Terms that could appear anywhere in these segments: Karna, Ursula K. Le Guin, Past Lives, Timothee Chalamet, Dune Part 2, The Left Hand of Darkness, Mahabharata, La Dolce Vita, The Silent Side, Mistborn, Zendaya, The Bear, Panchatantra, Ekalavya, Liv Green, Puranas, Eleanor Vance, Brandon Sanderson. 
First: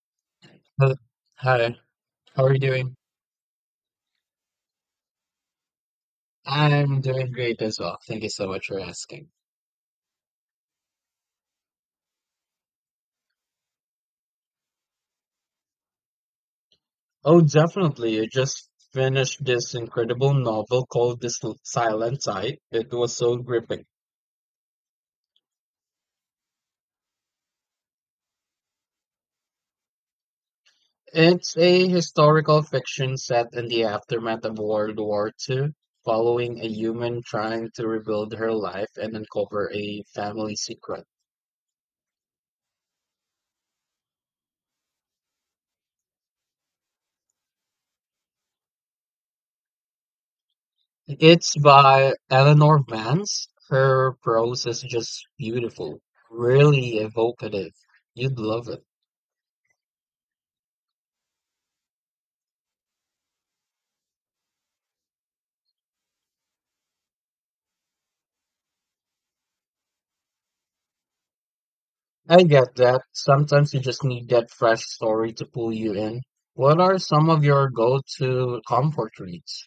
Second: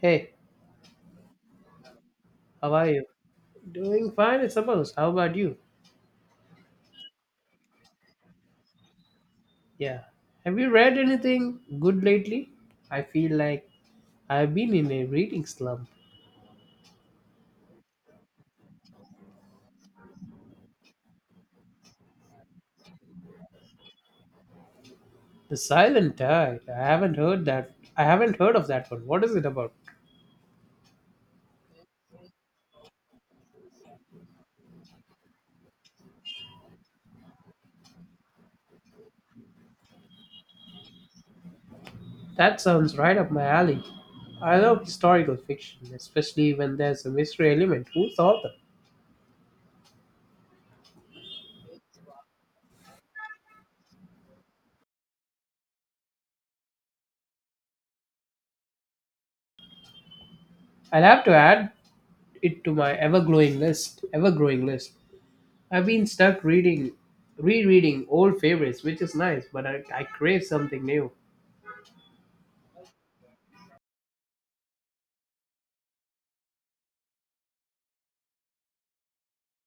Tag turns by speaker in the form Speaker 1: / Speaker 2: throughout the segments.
Speaker 1: Hey,
Speaker 2: Hello. Hi, how are you
Speaker 1: how are
Speaker 2: doing?
Speaker 1: you? Doing fine, I suppose. How about you?
Speaker 2: I'm doing great as well. Thank you so much for asking.
Speaker 1: Yeah. Have you read anything good lately? I feel like I've been in a reading slump.
Speaker 2: Oh, definitely. I just finished this incredible novel called Silent Side. It was so gripping.
Speaker 1: The Silent Tide. I haven't heard that. I haven't heard of that one. What is it about?
Speaker 2: It's a historical fiction set in the aftermath of World War II, following a human trying to rebuild her life and uncover a family secret.
Speaker 1: That sounds right up my alley. I love historical fiction, especially when there's a mystery element. Who's the author?
Speaker 2: It's by Eleanor Vance. Her prose is just beautiful, really evocative. You'd love it.
Speaker 1: I'll have to add it to my ever-growing list. I've been stuck reading, rereading old favorites, which is nice, but I crave something new.
Speaker 2: I get that. Sometimes you just need that fresh story to pull you in. What are some of your go-to comfort reads?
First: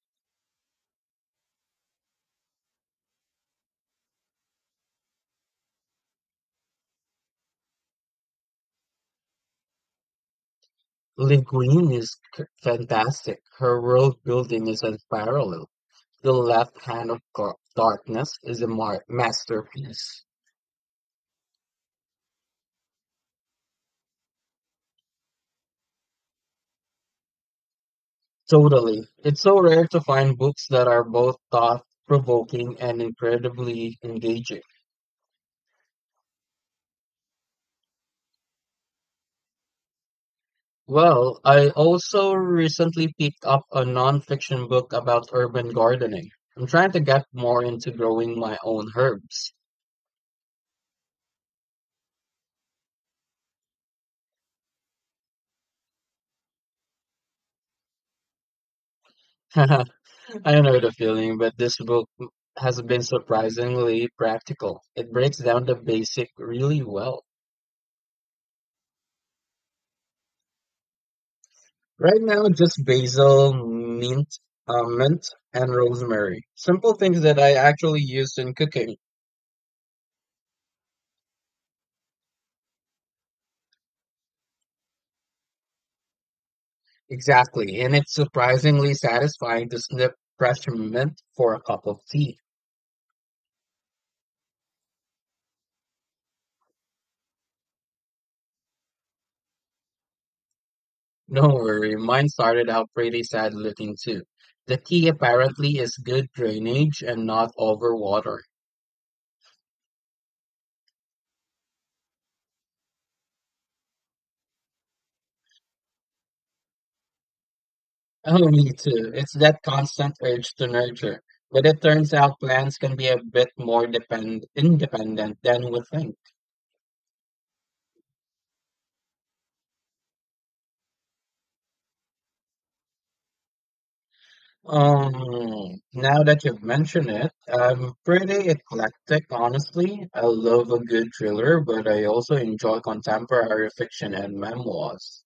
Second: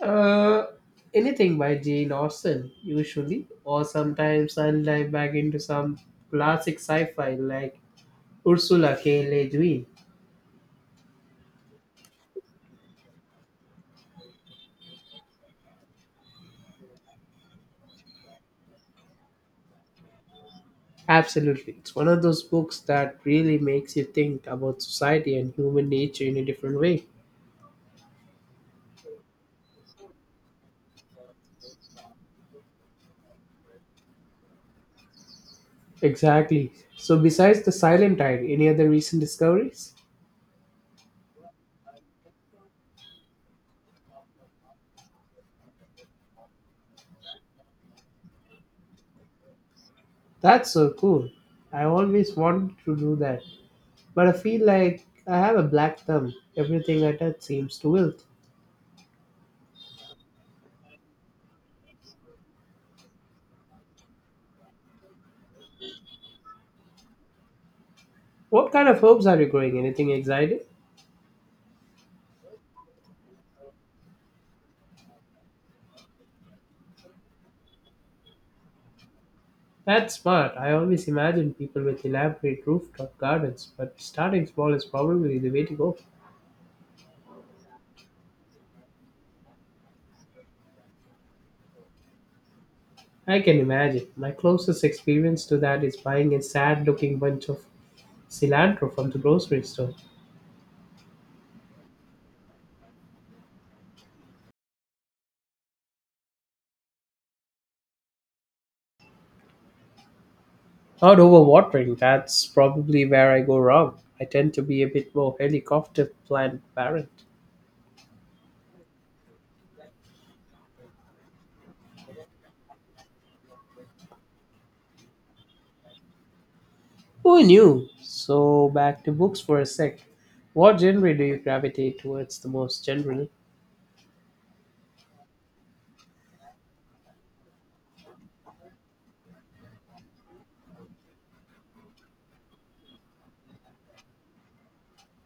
Speaker 1: Uh, Anything by Jane Austen, usually, or sometimes I dive back into some classic sci-fi like Ursula K. Le Guin.
Speaker 2: Liv Green is c- fantastic. Her world building is unparalleled. The Left Hand of Darkness is a masterpiece.
Speaker 1: Absolutely, it's one of those books that really makes you think about society and human nature in a different way.
Speaker 2: Totally. It's so rare to find books that are both thought-provoking and incredibly engaging.
Speaker 1: Exactly. So, besides the Silent Tide, any other recent discoveries?
Speaker 2: Well, I also recently picked up a non-fiction book about urban gardening. I'm trying to get more into growing my own herbs.
Speaker 1: That's so cool. I always wanted to do that, but I feel like I have a black thumb. Everything I touch seems to wilt.
Speaker 2: I know the feeling, but this book has been surprisingly practical. It breaks down the basic really well.
Speaker 1: What kind of herbs are you growing? Anything exciting?
Speaker 2: Right now, just basil, mint, and rosemary. Simple things that I actually used in cooking.
Speaker 1: That's smart. I always imagine people with elaborate rooftop gardens, but starting small is probably the way to go.
Speaker 2: Exactly, and it's surprisingly satisfying to snip fresh mint for a cup of tea.
Speaker 1: I can imagine. My closest experience to that is buying a sad looking bunch of cilantro from the grocery store.
Speaker 2: No worry, mine started out pretty sad looking too. The tea apparently is good drainage and not overwatering.
Speaker 1: Not overwatering, that's probably where I go wrong. I tend to be a bit more helicopter plant parent.
Speaker 2: Oh, me too. It's that constant urge to nurture. But it turns out plants can be a bit more depend independent than we think.
Speaker 1: Who knew? So back to books for a sec. What genre do you gravitate towards the most generally?
Speaker 2: Now that you've mentioned it, I'm pretty eclectic, honestly. I love a good thriller, but I also enjoy contemporary fiction and memoirs.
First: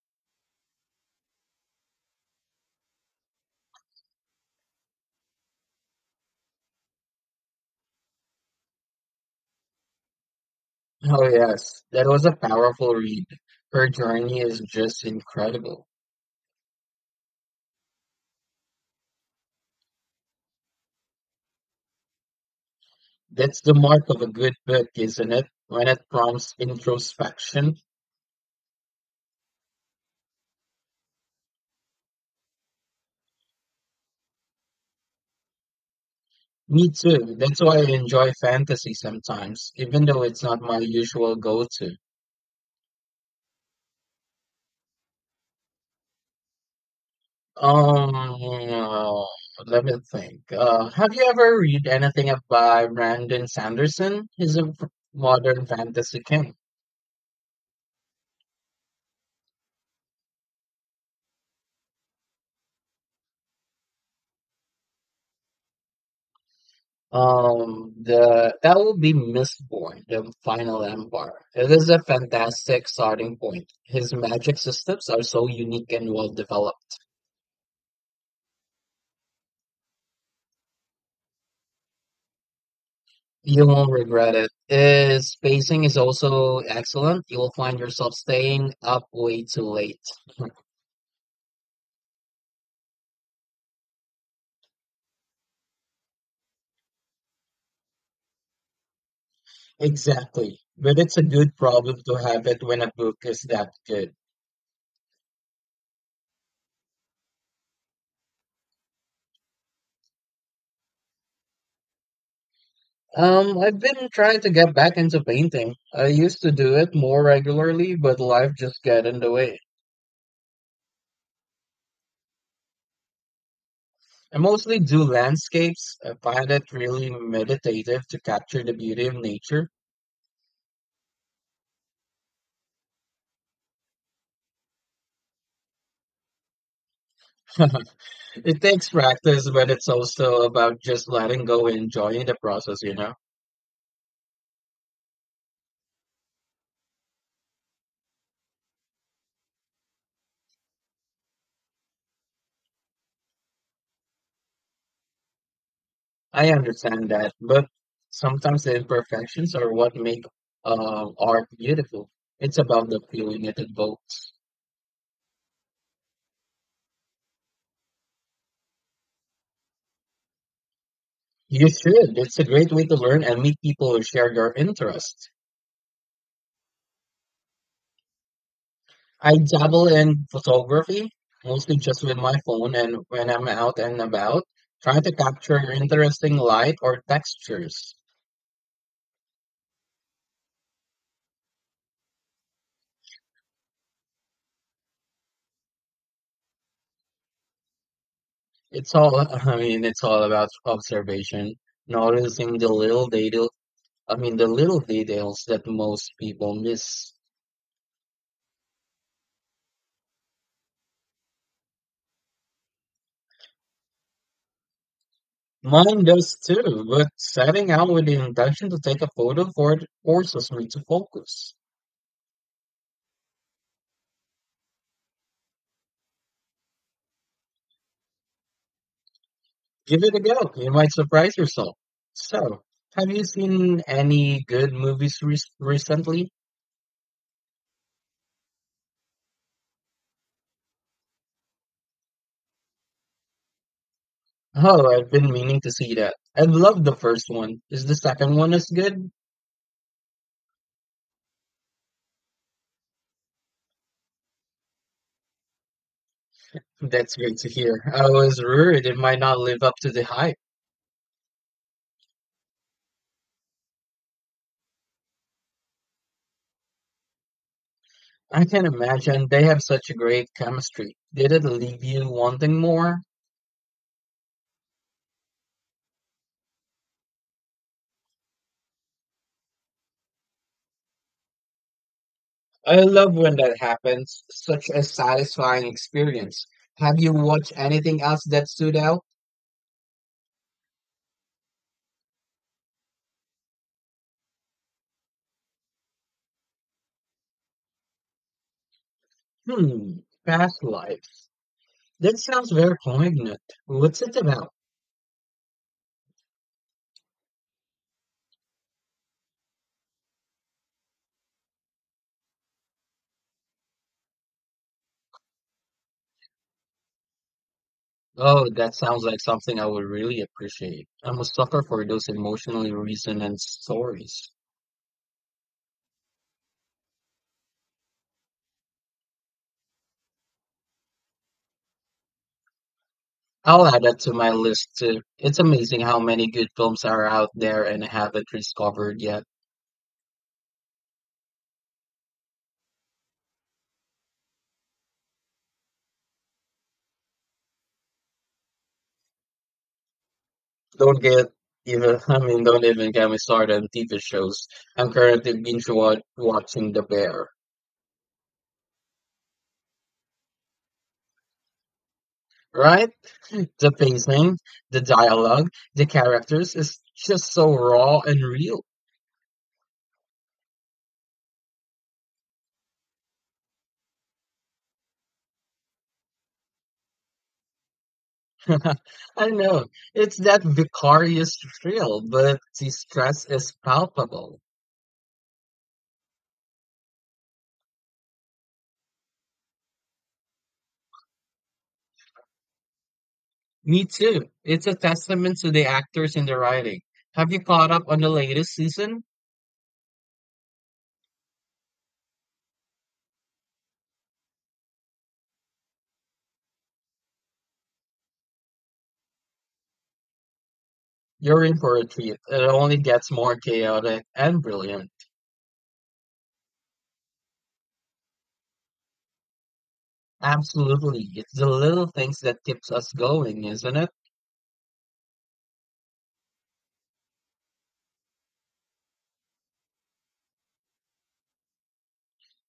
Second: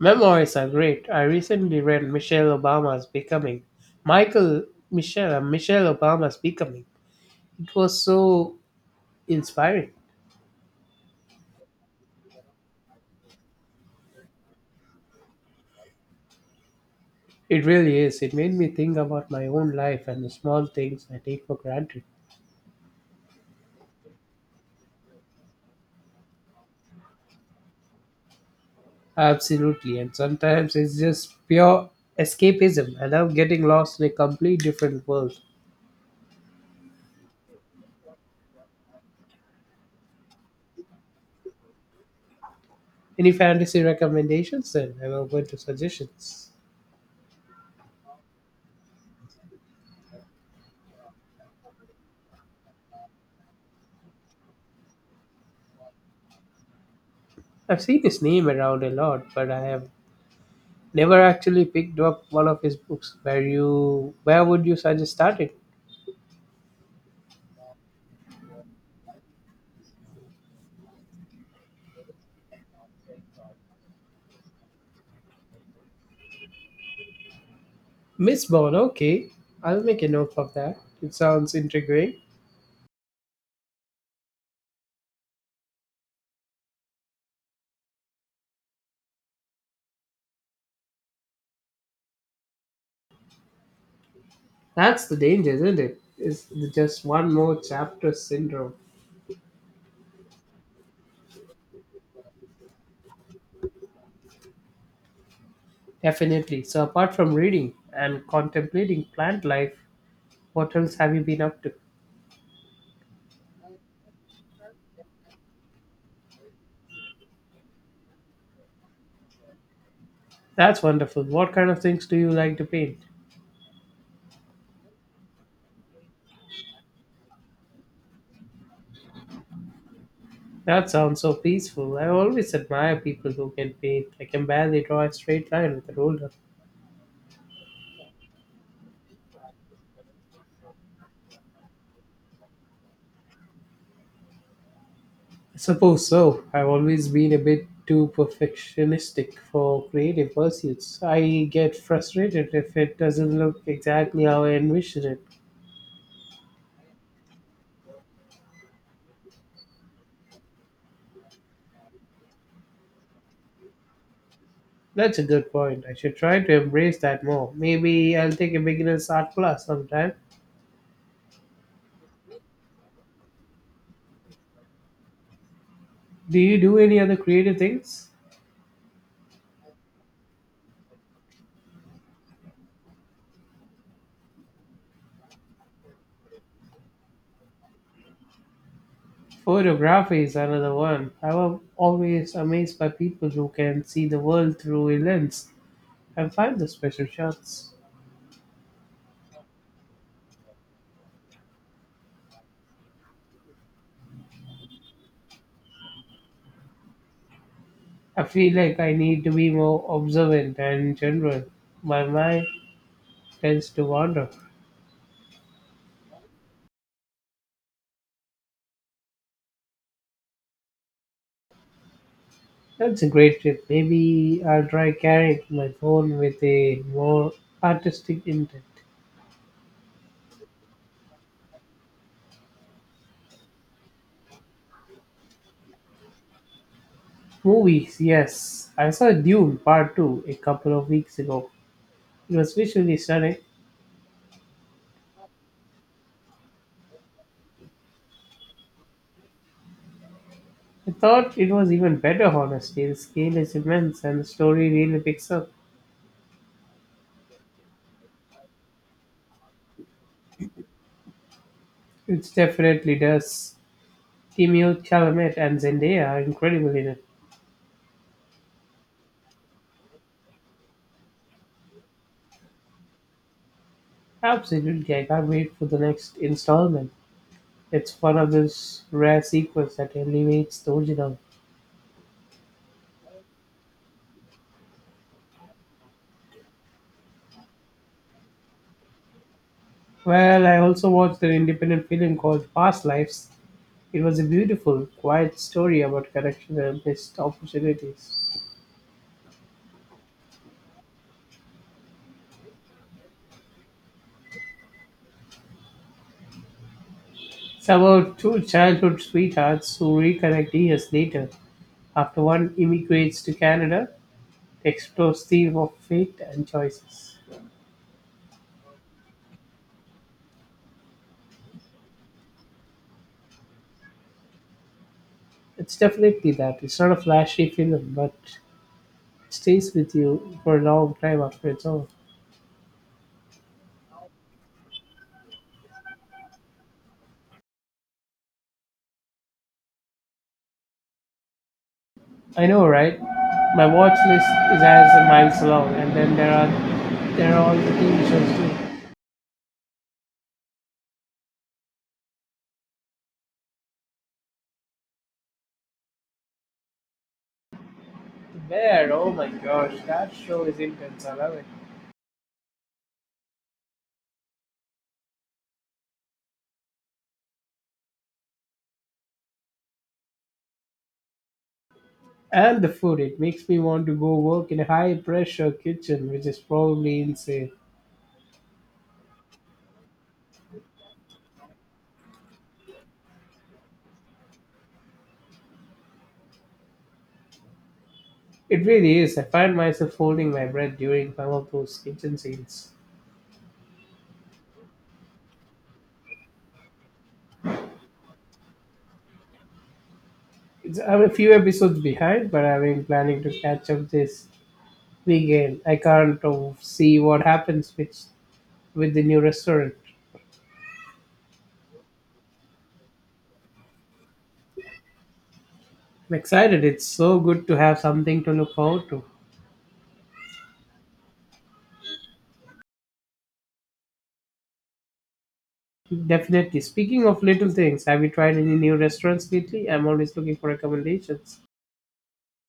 Speaker 1: Memoirs are great. I recently read Michelle Obama's Becoming. Michael Michelle Michelle Obama's Becoming. It was so inspiring.
Speaker 2: Oh, yes, that was a powerful read. Her journey is just incredible.
Speaker 1: It really is. It made me think about my own life and the small things I take for granted.
Speaker 2: That's the mark of a good book, isn't it? When it prompts introspection.
Speaker 1: Absolutely. And sometimes it's just pure escapism. I love getting lost in a complete different world.
Speaker 2: Me too. That's why I enjoy fantasy sometimes, even though it's not my usual go-to.
Speaker 1: Any fantasy recommendations then? And I'm going to suggestions.
Speaker 2: Um, uh, Let me think. Have you ever read anything by Brandon Sanderson? Modern fantasy king.
Speaker 1: I've seen his name around a lot, but I have never actually picked up one of his books. Where would you suggest starting?
Speaker 2: The That will be Mistborn, the Final Empire. It is a fantastic starting point. His magic systems are so unique and well developed.
Speaker 1: Miss Bond, okay. I'll make a note of that. It sounds intriguing.
Speaker 2: You won't regret it. His pacing is also excellent. You will find yourself staying up way too late.
Speaker 1: That's the danger, isn't it? Is the just one more chapter syndrome.
Speaker 2: Exactly. But it's a good problem to have it when a book is that good.
Speaker 1: Definitely. So apart from reading and contemplating plant life, what else have you been up to?
Speaker 2: I've been trying to get back into painting. I used to do it more regularly, but life just got in the way.
Speaker 1: That's wonderful. What kind of things do you like to paint?
Speaker 2: I mostly do landscapes. I find it really meditative to capture the beauty of nature.
Speaker 1: That sounds so peaceful. I always admire people who can paint. I can barely draw a straight line with a ruler.
Speaker 2: It takes practice, but it's also about just letting go and enjoying the process, you know?
Speaker 1: I suppose so. I've always been a bit too perfectionistic for creative pursuits. I get frustrated if it doesn't look exactly how I envision it.
Speaker 2: I understand that, but sometimes the imperfections are what make art beautiful. It's about the feeling it evokes.
Speaker 1: That's a good point. I should try to embrace that more. Maybe I'll take a beginner's art class sometime.
Speaker 2: You should. It's a great way to learn and meet people who share your interests.
Speaker 1: Do you do any other creative things?
Speaker 2: I dabble in photography, mostly just with my phone and when I'm out and about, trying to capture interesting light or textures.
Speaker 1: Photography is another one. I was always amazed by people who can see the world through a lens. I find the special shots.
Speaker 2: It's all, it's all about observation, noticing the little detail, I mean, the little details that most people miss.
Speaker 1: I feel like I need to be more observant and general. My mind tends to wander.
Speaker 2: Mine does too, but setting out with the intention to take a photo for it forces me to focus.
Speaker 1: That's a great tip. Maybe I'll try carrying my phone with a more artistic intent.
Speaker 2: Give it a go. You might surprise yourself. So, have you seen any good movies recently?
Speaker 1: Movies, yes. I saw Dune Part 2 a couple of weeks ago. It was visually stunning.
Speaker 2: Oh, I've been meaning to see that. I loved the first one. Is the second one as good?
Speaker 1: I thought it was even better, honestly. The scale is immense and the story really picks up.
Speaker 2: That's great to hear. I was worried it might not live up to the hype.
Speaker 1: It definitely does. Timothee Chalamet and Zendaya are incredible in it.
Speaker 2: I can imagine they have such a great chemistry. Did it leave you wanting more?
Speaker 1: Absolutely, I can't wait for the next installment. It's one of those rare sequels that elevates the original.
Speaker 2: I love when that happens. Such a satisfying experience. Have you watched anything else that stood out?
Speaker 1: Well, I also watched an independent film called Past Lives. It was a beautiful, quiet story about connection and missed opportunities.
Speaker 2: Hmm, Past Life. That sounds very poignant. What's it about?
Speaker 1: It's about two childhood sweethearts who reconnect years later after one immigrates to Canada to explore the theme of fate and choices.
Speaker 2: Oh, that sounds like something I would really appreciate. I'm a sucker for those emotionally resonant stories.
Speaker 1: It's definitely that. It's not a flashy film, but it stays with you for a long time after it's over.
Speaker 2: I'll add that to my list too. It's amazing how many good films are out there and I haven't discovered yet.
Speaker 1: I know, right? My watch list is as a miles long, and then there are all the TV shows too.
Speaker 2: Don't get even, Don't even get me started on TV shows. I'm currently watching The Bear,
Speaker 1: Where? Oh my gosh, that show is intense. I love it.
Speaker 2: right? The pacing, the dialogue, the characters is just so raw and real.
Speaker 1: And the food, it makes me want to go work in a high pressure kitchen, which is probably insane.
Speaker 2: I know, it's that vicarious thrill, but the stress is palpable.
Speaker 1: It really is. I find myself holding my breath during some of those kitchen scenes.
Speaker 2: Me too. It's a testament to the actors in the writing. Have you caught up on the latest season?
Speaker 1: I'm a few episodes behind, but I've been planning to catch up this weekend. I can't see what happens with the new restaurant.
Speaker 2: You're in for a treat. It only gets more chaotic and brilliant.
Speaker 1: I'm excited. It's so good to have something to look forward to.
Speaker 2: Absolutely. It's the little things that keeps us going, isn't it?
Speaker 1: Definitely. Speaking of little things, have you tried any new restaurants lately? I'm always looking for recommendations.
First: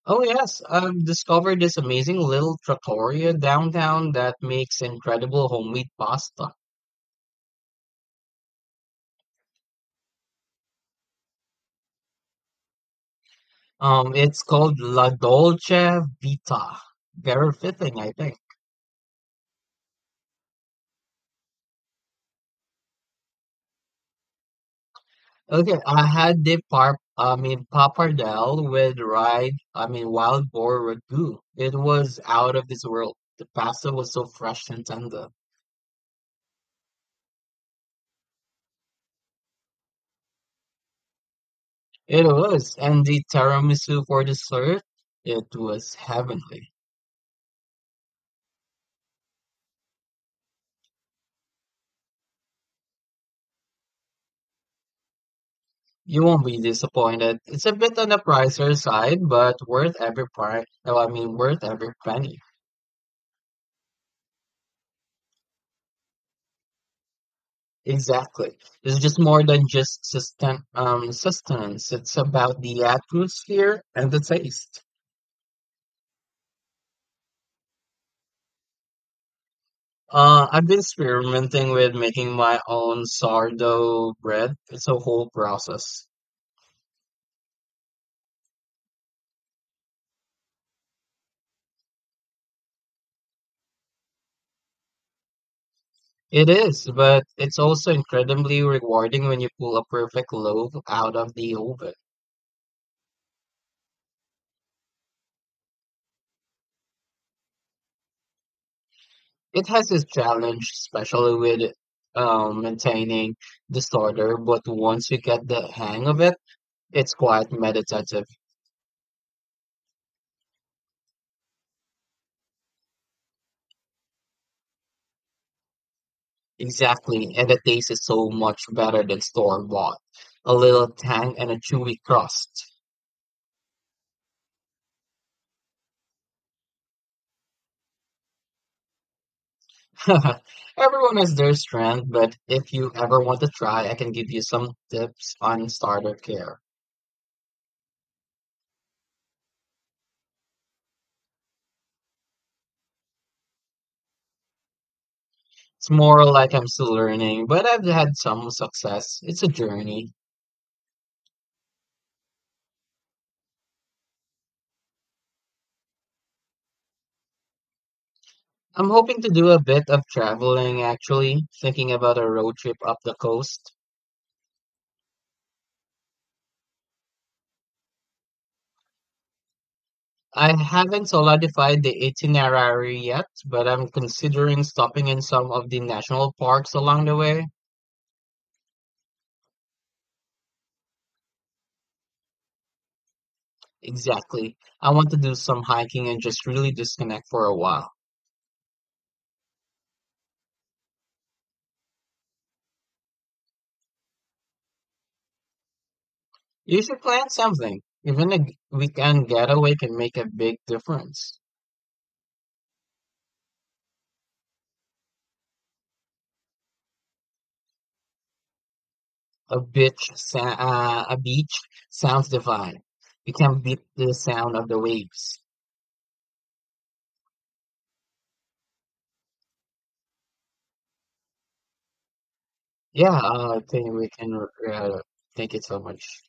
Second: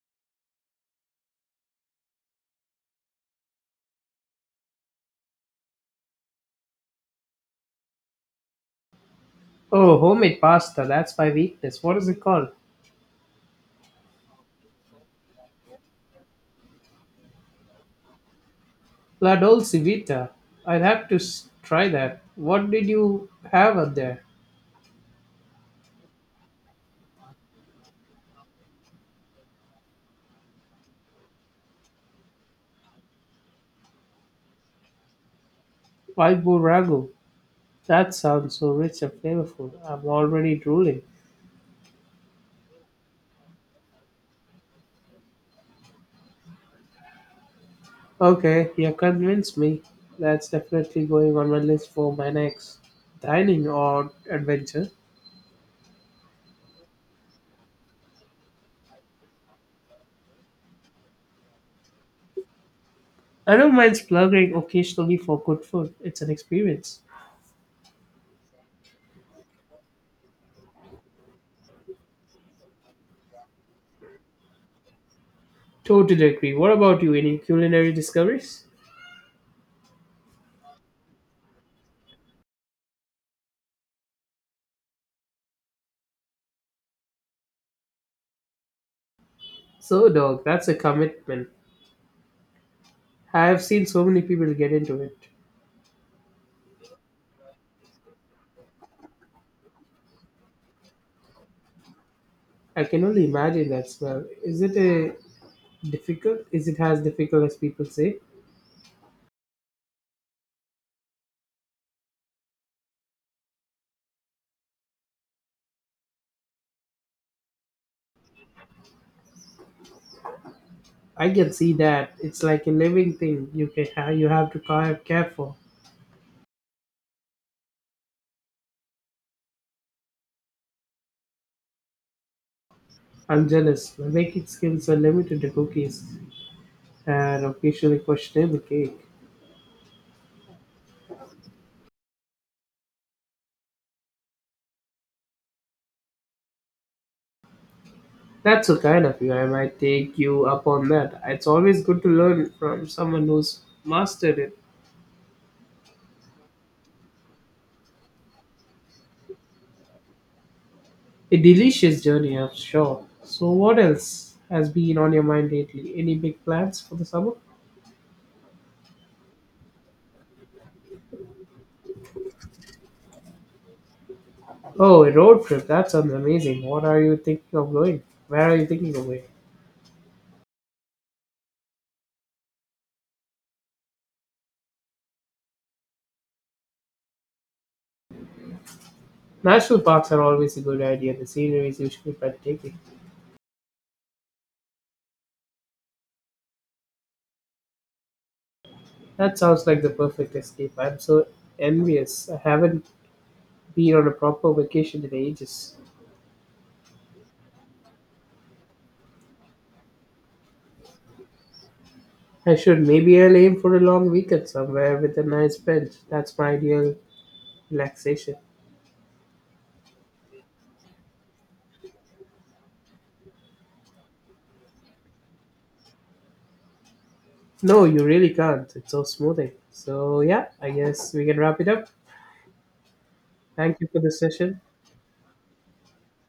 Speaker 2: Oh yes, I've discovered this amazing little trattoria downtown that makes incredible homemade pasta.
Speaker 1: Oh, homemade pasta. That's my weakness. What is it called?
Speaker 2: It's called La Dolce Vita. Very fitting, I think.
Speaker 1: La Dolce Vita. I'll have to try that. What did you have out there?
Speaker 2: Okay, I had the par I mean pappardelle with ride, I mean wild boar ragu. It was out of this world. The pasta was so fresh and tender.
Speaker 1: Wild boar ragu. That sounds so rich and flavorful. I'm already drooling.
Speaker 2: It was, and the tiramisu for dessert, it was heavenly.
Speaker 1: Okay, you convinced me. That's definitely going on my list for my next dining or adventure.
Speaker 2: You won't be disappointed. It's a bit on the pricier side, but worth every price. No, I mean worth every penny.
Speaker 1: I don't mind splurging occasionally for good food. It's an experience.
Speaker 2: Exactly. It's just more than just sustenance. It's about the atmosphere and the taste.
Speaker 1: Totally agree. What about you? Any culinary discoveries?
Speaker 2: I've been experimenting with making my own sourdough bread. It's a whole process.
Speaker 1: So, dog, that's a commitment. I have seen so many people get into it.
Speaker 2: It is, but it's also incredibly rewarding when you pull a perfect loaf out of the oven.
Speaker 1: I can only imagine that smell. Is it a difficult? Is it as difficult as people say?
Speaker 2: It has its challenge, especially with maintaining disorder, but once you get the hang of it, it's quite meditative.
Speaker 1: I can see that. It's like a living thing. You can have. You have to care for.
Speaker 2: Exactly, and the taste is so much better than store-bought. A little tang and a chewy crust.
Speaker 1: I'm jealous. My baking skills are limited to cookies and occasionally questionable cake.
Speaker 2: Everyone has their strength, but if you ever want to try, I can give you some tips on starter care.
Speaker 1: That's so kind of you. I might take you up on that. It's always good to learn from someone who's mastered it.
Speaker 2: It's more like I'm still learning, but I've had some success. It's a journey.
Speaker 1: A delicious journey, I'm sure. So, what else has been on your mind lately? Any big plans for the summer?
Speaker 2: I'm hoping to do a bit of traveling actually, thinking about a road trip up the coast.
Speaker 1: Oh, a road trip. That sounds amazing. What are you thinking of going? Where are you thinking of going?
Speaker 2: I haven't solidified the itinerary yet, but I'm considering stopping in some of the national parks along the way.
Speaker 1: National parks are always a good idea. The scenery is usually breathtaking.
Speaker 2: Exactly. I want to do some hiking and just really disconnect for a while.
Speaker 1: That sounds like the perfect escape. I'm so envious. I haven't been on a proper vacation in ages.
Speaker 2: You should plan something. Even a weekend getaway can make a big difference.
Speaker 1: I should. Maybe I'll aim for a long weekend somewhere with a nice bench. That's my ideal relaxation.
Speaker 2: A beach sounds divine. You can beat the sound of the waves.
Speaker 1: No, you really can't. It's so smoothing. So, yeah, I guess we can wrap it up.
Speaker 2: Yeah, I
Speaker 1: Thank you
Speaker 2: think
Speaker 1: for
Speaker 2: we
Speaker 1: the
Speaker 2: can.
Speaker 1: session.
Speaker 2: Uh, Thank you so much.